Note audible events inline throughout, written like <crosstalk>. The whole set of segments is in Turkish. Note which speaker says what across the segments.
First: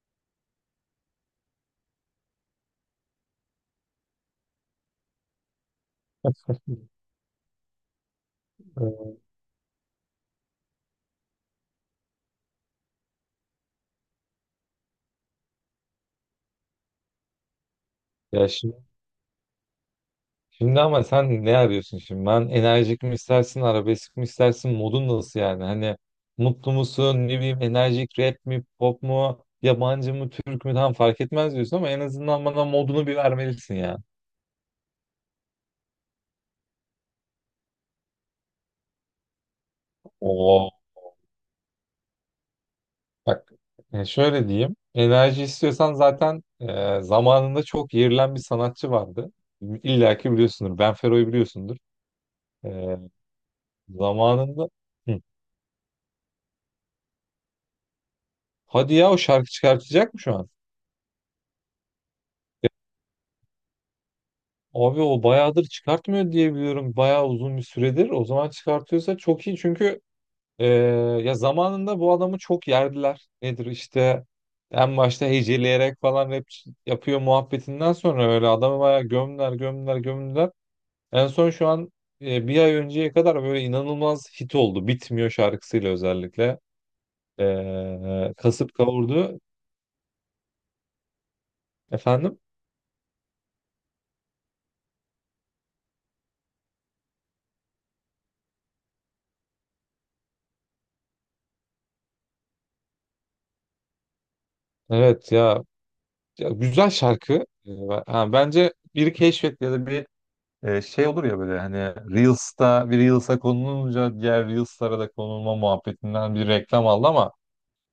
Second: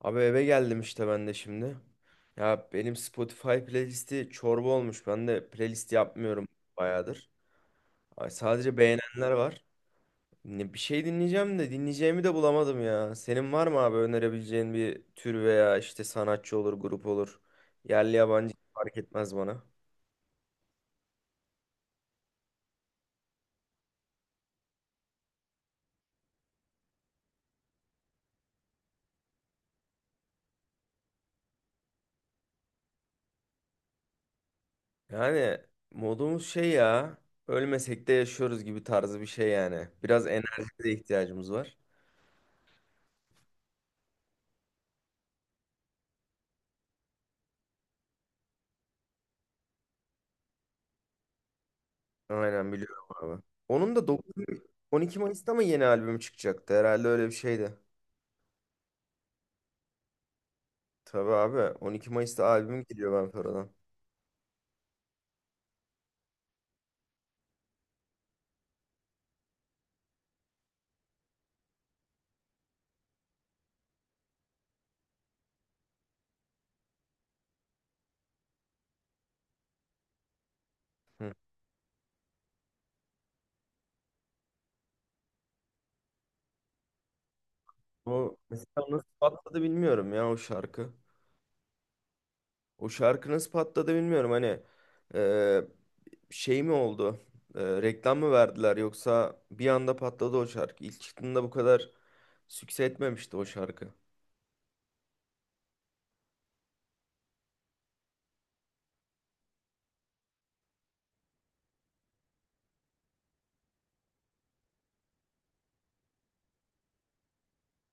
Speaker 1: Abi eve geldim işte ben de şimdi. Ya benim Spotify playlisti çorba olmuş. Ben de playlist yapmıyorum bayağıdır. Ay, sadece beğenenler var. Ne, bir şey dinleyeceğim de dinleyeceğimi de bulamadım ya. Senin var mı abi önerebileceğin bir tür veya işte sanatçı olur, grup olur. Yerli
Speaker 2: Ya
Speaker 1: yabancı
Speaker 2: şimdi,
Speaker 1: fark etmez bana.
Speaker 2: şimdi ama sen ne arıyorsun şimdi? Ben enerjik mi istersin, arabesk mi istersin, modun nasıl yani? Hani mutlu musun, ne bileyim enerjik rap mi, pop mu, yabancı mı, Türk mü tam fark etmez diyorsun ama en azından bana modunu bir vermelisin ya.
Speaker 1: Yani modumuz şey ya. Ölmesek de yaşıyoruz gibi tarzı bir şey yani. Biraz enerjiye
Speaker 2: Oo.
Speaker 1: de ihtiyacımız var.
Speaker 2: Bak şöyle diyeyim. Enerji istiyorsan zaten zamanında çok yerilen bir sanatçı vardı. İlla ki biliyorsundur. Ben Fero'yu biliyorsundur.
Speaker 1: Aynen
Speaker 2: E,
Speaker 1: biliyorum abi. Onun da 9,
Speaker 2: zamanında.
Speaker 1: 12
Speaker 2: Hı.
Speaker 1: Mayıs'ta mı yeni albüm çıkacaktı? Herhalde öyle bir şeydi.
Speaker 2: Hadi ya o şarkı çıkartacak mı şu an?
Speaker 1: Tabii abi 12 Mayıs'ta albüm geliyor ben Fera'dan.
Speaker 2: Abi o bayağıdır çıkartmıyor diye biliyorum. Bayağı uzun bir süredir. O zaman çıkartıyorsa çok iyi. Çünkü e, ya zamanında bu adamı çok yerdiler. Nedir işte en başta heceleyerek falan rap yapıyor muhabbetinden sonra öyle adamı bayağı gömdüler, gömdüler, gömdüler. En
Speaker 1: Hı.
Speaker 2: son şu an bir ay önceye kadar böyle inanılmaz hit oldu. Bitmiyor şarkısıyla özellikle.
Speaker 1: O
Speaker 2: Kasıp
Speaker 1: mesela nasıl
Speaker 2: kavurdu.
Speaker 1: patladı bilmiyorum ya o şarkı.
Speaker 2: Efendim?
Speaker 1: O şarkı nasıl patladı bilmiyorum. Hani e, şey mi oldu? Reklam mı verdiler yoksa bir anda patladı o şarkı. İlk çıktığında bu kadar sükse etmemişti o şarkı.
Speaker 2: Evet ya, ya güzel şarkı. Bence biri keşfetti ya da bir. Şey olur ya böyle hani Reels'ta bir Reels'a konulunca diğer Reels'lara da konulma muhabbetinden bir reklam aldı ama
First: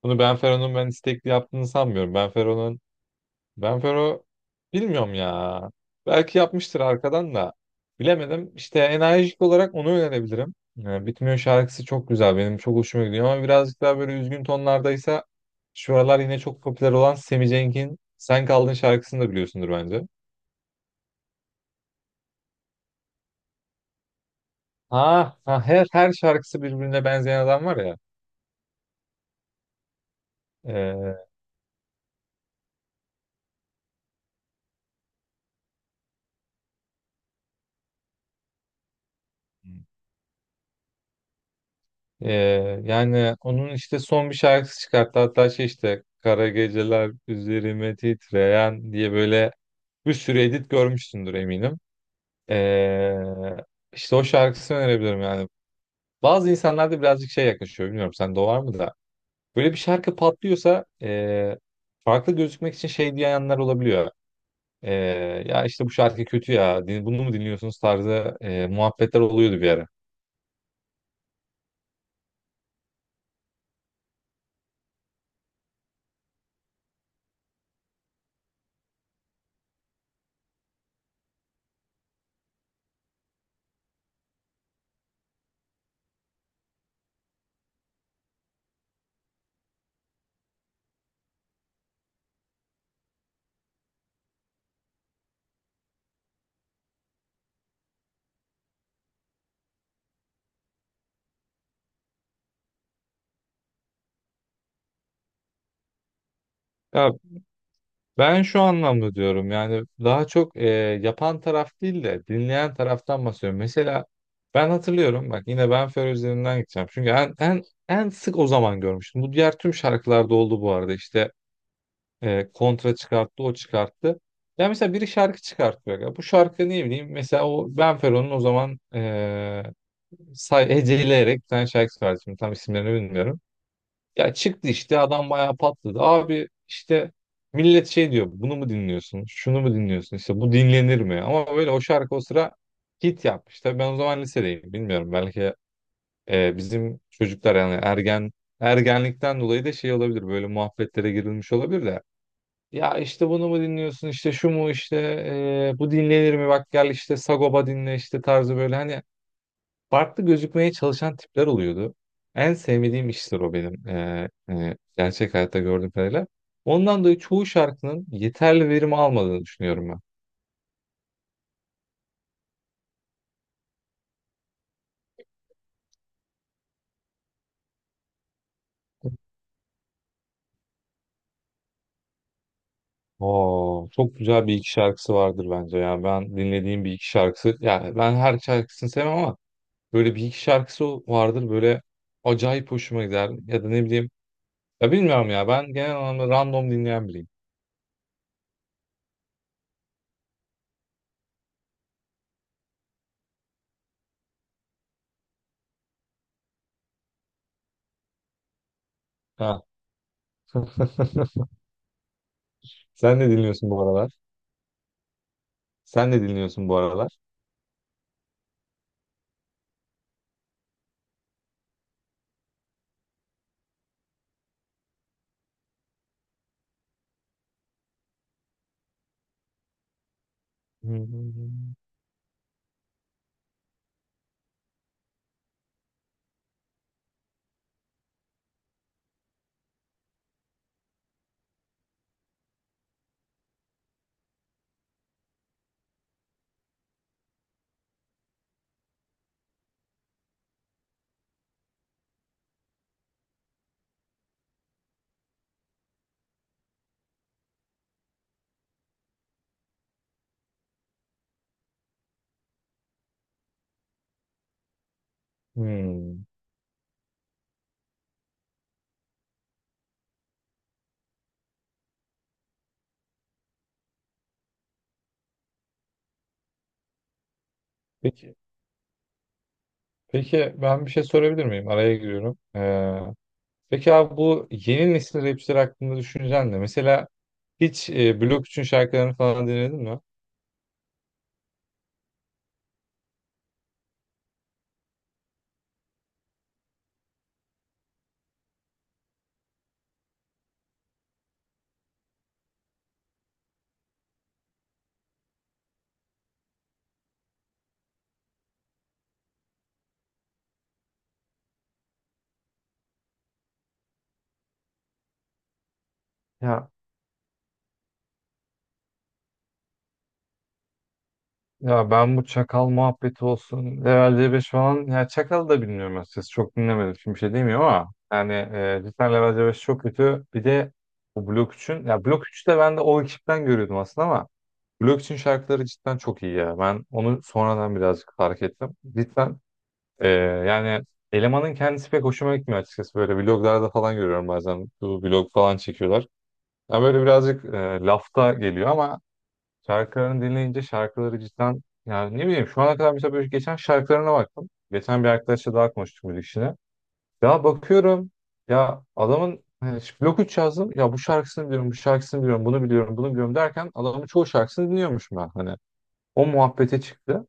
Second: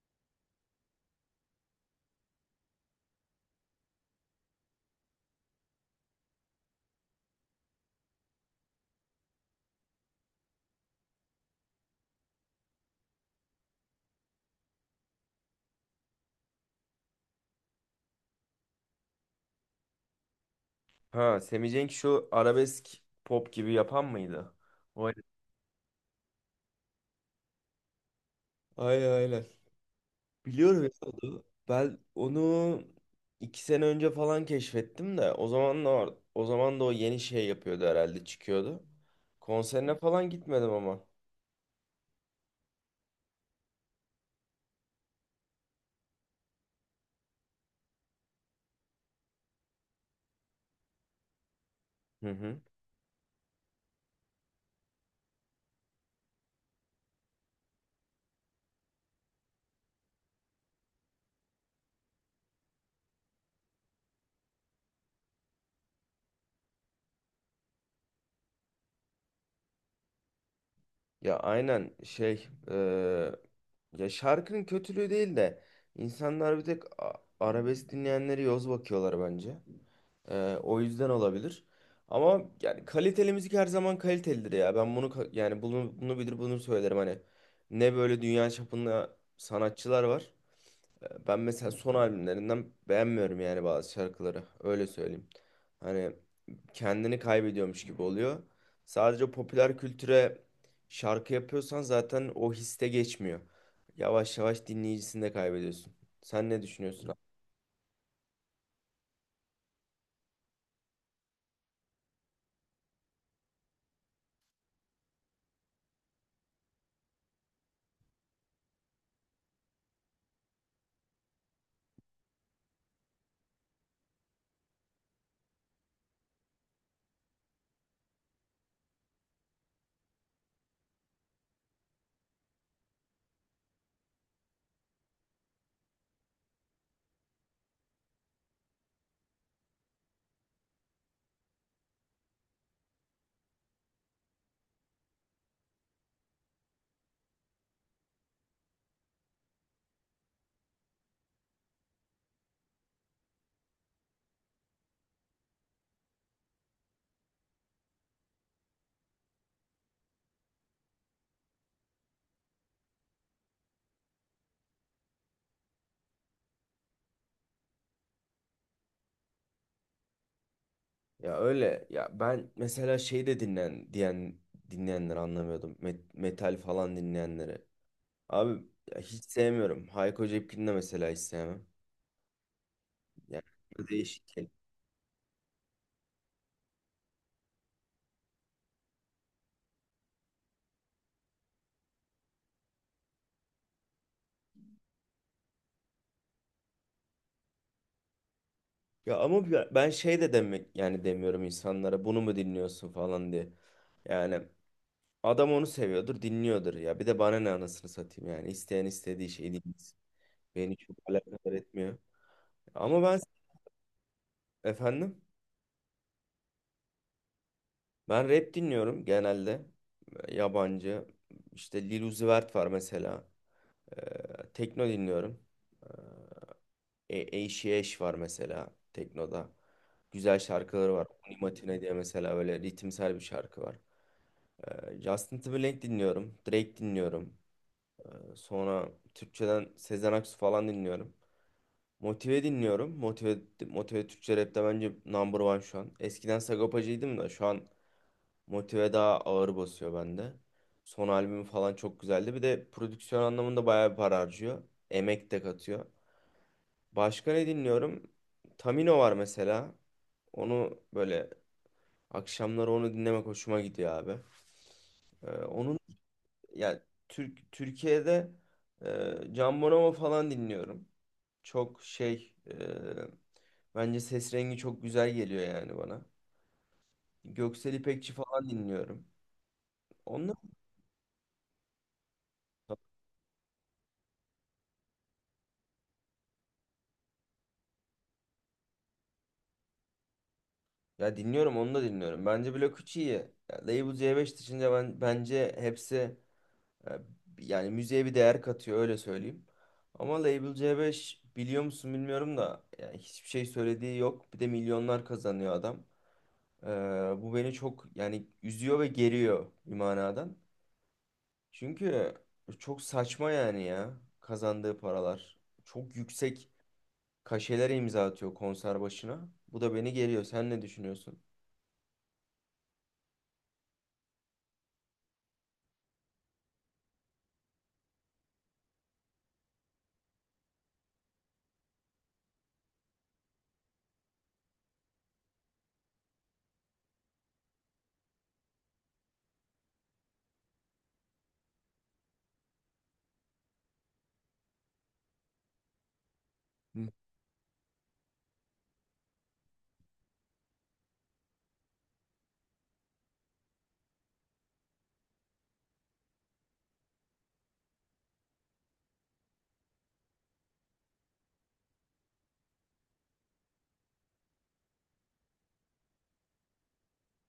Speaker 2: bunu Benfero'nun ben istekli yaptığını sanmıyorum. Benfero'nun, Benfero, bilmiyorum ya. Belki yapmıştır arkadan da. Bilemedim. İşte enerjik olarak onu önerebilirim. Bitmiyor şarkısı çok güzel. Benim çok hoşuma gidiyor ama birazcık daha böyle üzgün tonlardaysa şu aralar yine çok popüler olan Semi Cenk'in Sen Kaldın şarkısını da biliyorsundur bence.
Speaker 1: Ha, Semih Cenk şu arabesk pop gibi yapan mıydı? O
Speaker 2: Ha, ha her şarkısı birbirine benzeyen adam var ya.
Speaker 1: Aynen, aynen. Biliyorum ya
Speaker 2: Ee,
Speaker 1: onu. Ben onu 2 sene önce falan keşfettim de o zaman da o yeni şey yapıyordu herhalde çıkıyordu. Konserine falan gitmedim ama.
Speaker 2: e, yani onun işte son bir şarkısı çıkarttı. Hatta şey işte Kara Geceler Üzerime Titreyen diye böyle bir sürü edit görmüşsündür eminim.
Speaker 1: Hı hı.
Speaker 2: Ee, işte o şarkısını önerebilirim yani. Bazı insanlarda birazcık şey yaklaşıyor. Bilmiyorum sende o var mı da. Böyle bir şarkı patlıyorsa farklı gözükmek için şey diyenler olabiliyor. E, ya işte bu şarkı kötü ya. Bunu mu dinliyorsunuz tarzı muhabbetler oluyordu bir ara.
Speaker 1: Ya aynen şey ya şarkının kötülüğü değil de insanlar bir tek arabesk dinleyenleri yoz bakıyorlar bence. O yüzden olabilir. Ama yani kaliteli müzik her zaman kalitelidir ya. Ben yani bunu bilir bunu söylerim hani. Ne böyle dünya çapında sanatçılar var. Ben mesela son albümlerinden beğenmiyorum yani bazı şarkıları. Öyle söyleyeyim. Hani kendini kaybediyormuş gibi oluyor. Sadece popüler kültüre şarkı yapıyorsan zaten o histe geçmiyor. Yavaş yavaş dinleyicisini de kaybediyorsun. Sen ne düşünüyorsun?
Speaker 2: Ya, ben şu anlamda diyorum yani daha çok yapan taraf değil de dinleyen taraftan bahsediyorum. Mesela ben hatırlıyorum bak yine ben Fer üzerinden gideceğim. Çünkü en sık o zaman görmüştüm. Bu diğer tüm şarkılarda oldu bu arada işte kontra çıkarttı o çıkarttı. Ya mesela biri şarkı çıkartıyor. Ya bu şarkı ne bileyim mesela o Ben Fero'nun o zaman heceleyerek bir tane şarkı çıkarttı. Şimdi tam isimlerini bilmiyorum. Ya çıktı işte adam bayağı patladı. Abi işte millet şey diyor, bunu mu dinliyorsun? Şunu mu dinliyorsun? İşte bu dinlenir mi? Ama böyle o şarkı o sıra hit yapmış. Tabii ben o zaman lisedeyim bilmiyorum. Belki bizim çocuklar yani ergenlikten dolayı da şey olabilir. Böyle muhabbetlere girilmiş olabilir de. Ya işte bunu mu dinliyorsun? İşte şu mu işte bu dinlenir mi? Bak gel işte Sagopa dinle işte tarzı böyle hani farklı gözükmeye çalışan tipler oluyordu. En sevmediğim işler o benim gerçek hayatta gördüğüm kadarıyla. Ondan dolayı çoğu şarkının yeterli verim almadığını düşünüyorum ben.
Speaker 1: Ya öyle ya ben mesela şey de dinlen diyen dinleyenleri anlamıyordum. Metal falan dinleyenleri. Abi ya hiç sevmiyorum. Hayko Cepkin'i de mesela hiç sevmem. Yani bu
Speaker 2: Oo, çok
Speaker 1: değişik.
Speaker 2: güzel
Speaker 1: Şey.
Speaker 2: bir iki şarkısı vardır bence ya. Ben dinlediğim bir iki şarkısı, yani ben her şarkısını sevmem ama böyle bir iki şarkısı vardır böyle acayip hoşuma gider. Ya da ne bileyim, ya bilmiyorum ya ben genel anlamda random dinleyen biriyim.
Speaker 1: Ya ama ben şey de demek yani demiyorum insanlara bunu mu dinliyorsun falan diye. Yani adam onu seviyordur, dinliyordur ya. Bir de bana ne anasını satayım yani. İsteyen istediği şeyi
Speaker 2: Ha.
Speaker 1: dinlesin. Beni çok
Speaker 2: <laughs>
Speaker 1: alakadar etmiyor. Ama
Speaker 2: Sen
Speaker 1: ben,
Speaker 2: ne dinliyorsun bu aralar?
Speaker 1: efendim?
Speaker 2: Sen ne dinliyorsun bu aralar?
Speaker 1: Ben rap dinliyorum genelde. Yabancı. İşte Lil Uzi Vert var mesela. Tekno dinliyorum. Eşi Eş var mesela teknoda. Güzel şarkıları var. Unimatine diye mesela böyle ritimsel bir şarkı var. Justin Timberlake dinliyorum. Drake dinliyorum. Sonra Türkçeden Sezen Aksu falan dinliyorum. Motive dinliyorum. Motive, Motive Türkçe rapte bence number one şu an. Eskiden Sagopacı'ydım da şu an Motive daha ağır basıyor bende. Son albüm falan çok güzeldi. Bir de prodüksiyon anlamında bayağı bir para harcıyor. Emek de katıyor. Başka ne dinliyorum? Tamino var mesela. Böyle akşamları onu dinlemek hoşuma gidiyor abi. Onun
Speaker 2: Hmm.
Speaker 1: yani Türkiye'de Can Bonomo falan dinliyorum. Çok bence ses rengi çok güzel geliyor yani bana. Göksel İpekçi
Speaker 2: Peki,
Speaker 1: falan dinliyorum. Onlar
Speaker 2: peki ben bir şey sorabilir miyim? Araya giriyorum. Peki abi bu yeni nesil rapçiler hakkında düşüncen ne? Mesela hiç Blok 3'ün şarkılarını falan dinledin mi?
Speaker 1: Ya dinliyorum onu da dinliyorum. Bence Blok 3 iyi. Ya Label C5 dışında ben bence hepsi e, yani müziğe bir değer katıyor öyle söyleyeyim. Ama Label C5 biliyor musun bilmiyorum da yani hiçbir şey söylediği yok. Bir de milyonlar kazanıyor adam. Ee, Bu beni çok yani üzüyor ve geriyor bir manadan. Çünkü çok saçma yani ya kazandığı paralar. Çok yüksek
Speaker 2: Ya
Speaker 1: kaşelere imza atıyor konser başına. Bu da beni geriyor. Sen ne düşünüyorsun?
Speaker 2: ya ben bu çakal muhabbeti olsun. Level C5 falan. Ya çakal da bilmiyorum açıkçası. Çok dinlemedim. Şimdi bir şey demiyorum ama. Yani cidden Level C5 çok kötü. Bir de bu Blok üçün ya Blok 3'ü de ben de o ekipten görüyordum aslında ama. Blok üçün şarkıları cidden çok iyi ya. Ben onu sonradan birazcık fark ettim. Cidden. Ee, yani elemanın kendisi pek hoşuma gitmiyor açıkçası. Böyle vloglarda falan görüyorum bazen. Bu vlog falan çekiyorlar. Yani böyle birazcık lafta geliyor ama şarkılarını dinleyince şarkıları cidden yani ne bileyim şu ana kadar mesela böyle geçen şarkılarına baktım. Geçen bir arkadaşla daha konuştuk müzik işine. Ya bakıyorum, ya adamın hani şu blok 3 yazdım. Ya bu şarkısını biliyorum, bu şarkısını biliyorum, bunu biliyorum, bunu biliyorum derken adamın çoğu şarkısını dinliyormuş ben. Hani o muhabbete çıktı.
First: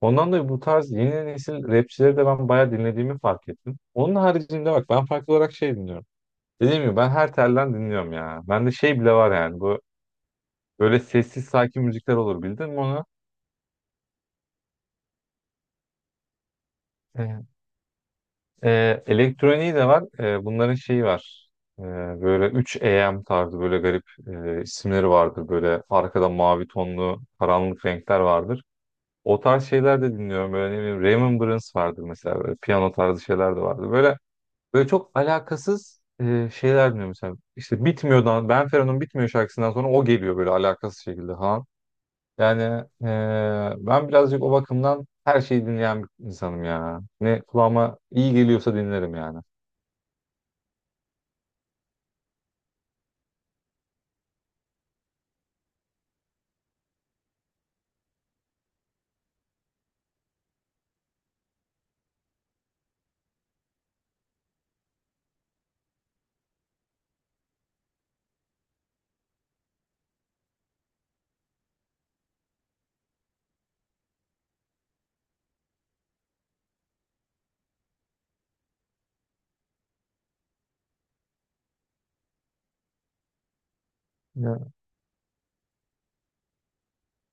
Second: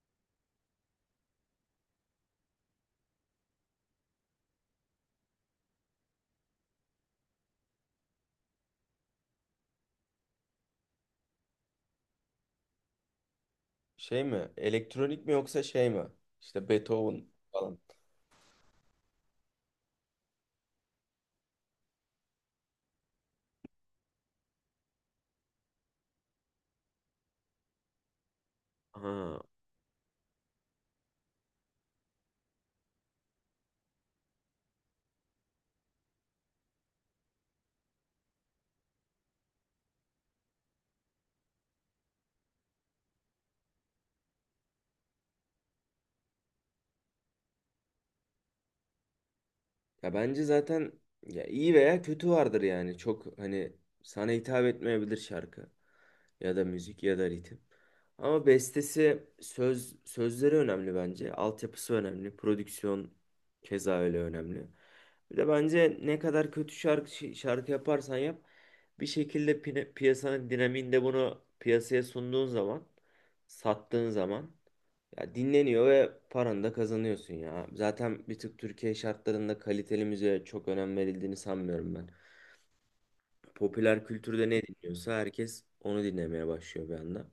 Speaker 2: Ondan dolayı bu tarz yeni nesil rapçileri de ben bayağı dinlediğimi fark ettim. Onun haricinde bak ben farklı olarak şey dinliyorum. Dediğim gibi ben her telden dinliyorum ya. Bende şey bile var yani bu böyle sessiz sakin müzikler olur bildin mi onu?
Speaker 1: Şey mi? Elektronik mi yoksa şey mi? İşte Beethoven
Speaker 2: Evet.
Speaker 1: falan.
Speaker 2: Elektroniği de var. Bunların şeyi var. Ee, böyle 3AM tarzı böyle garip isimleri vardır. Böyle arkada mavi tonlu karanlık renkler vardır. O
Speaker 1: Ha.
Speaker 2: tarz şeyler de dinliyorum. Böyle ne bileyim Remembrance vardır mesela. Böyle piyano tarzı şeyler de vardır. Böyle, böyle çok alakasız şeyler dinliyorum mesela. İşte Bitmiyor'dan, Benfero'nun Bitmiyor şarkısından sonra o geliyor böyle alakasız şekilde ha. Yani e, ben birazcık o bakımdan her şeyi dinleyen bir insanım ya. Ne kulağıma iyi geliyorsa dinlerim yani.
Speaker 1: Ya bence zaten ya iyi veya kötü vardır yani. Çok hani sana hitap etmeyebilir şarkı ya da müzik ya da ritim. Ama bestesi sözleri önemli bence. Altyapısı önemli. Prodüksiyon keza öyle önemli. Bir de bence ne kadar kötü şarkı yaparsan yap bir şekilde piyasanın dinamiğinde bunu piyasaya sunduğun zaman sattığın zaman ya dinleniyor ve paranı da kazanıyorsun ya. Zaten bir tık Türkiye şartlarında kaliteli müziğe çok önem verildiğini sanmıyorum ben. Popüler kültürde ne
Speaker 2: Ya,
Speaker 1: dinliyorsa herkes onu dinlemeye başlıyor bir anda.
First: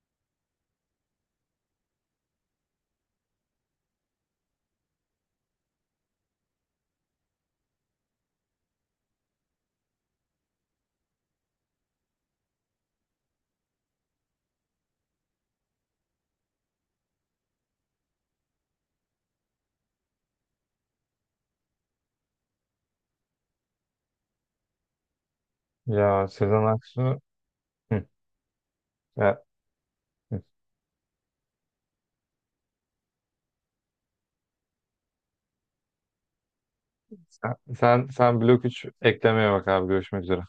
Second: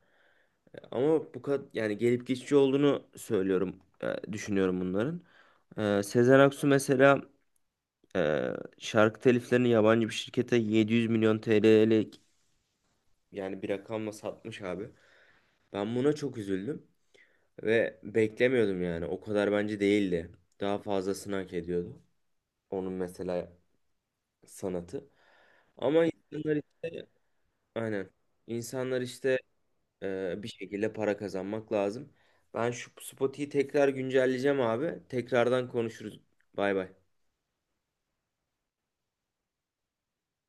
Speaker 1: Ama bu kadar yani gelip geçici olduğunu söylüyorum, düşünüyorum bunların. Sezen Aksu mesela e, şarkı teliflerini yabancı bir şirkete 700 milyon TL'lik yani bir rakamla satmış abi. Ben buna çok üzüldüm. Ve beklemiyordum yani. O kadar bence değildi. Daha fazlasını hak ediyordu. Onun mesela sanatı. Ama
Speaker 2: ya
Speaker 1: insanlar
Speaker 2: Sezen
Speaker 1: işte
Speaker 2: Aksu. Hı,
Speaker 1: aynen. İnsanlar işte
Speaker 2: ya, hı.
Speaker 1: bir şekilde para kazanmak lazım. Ben şu Spotify'yi tekrar güncelleyeceğim abi. Tekrardan konuşuruz. Bay bay.
Speaker 2: Sen Blok 3 eklemeye bak abi. Görüşmek üzere.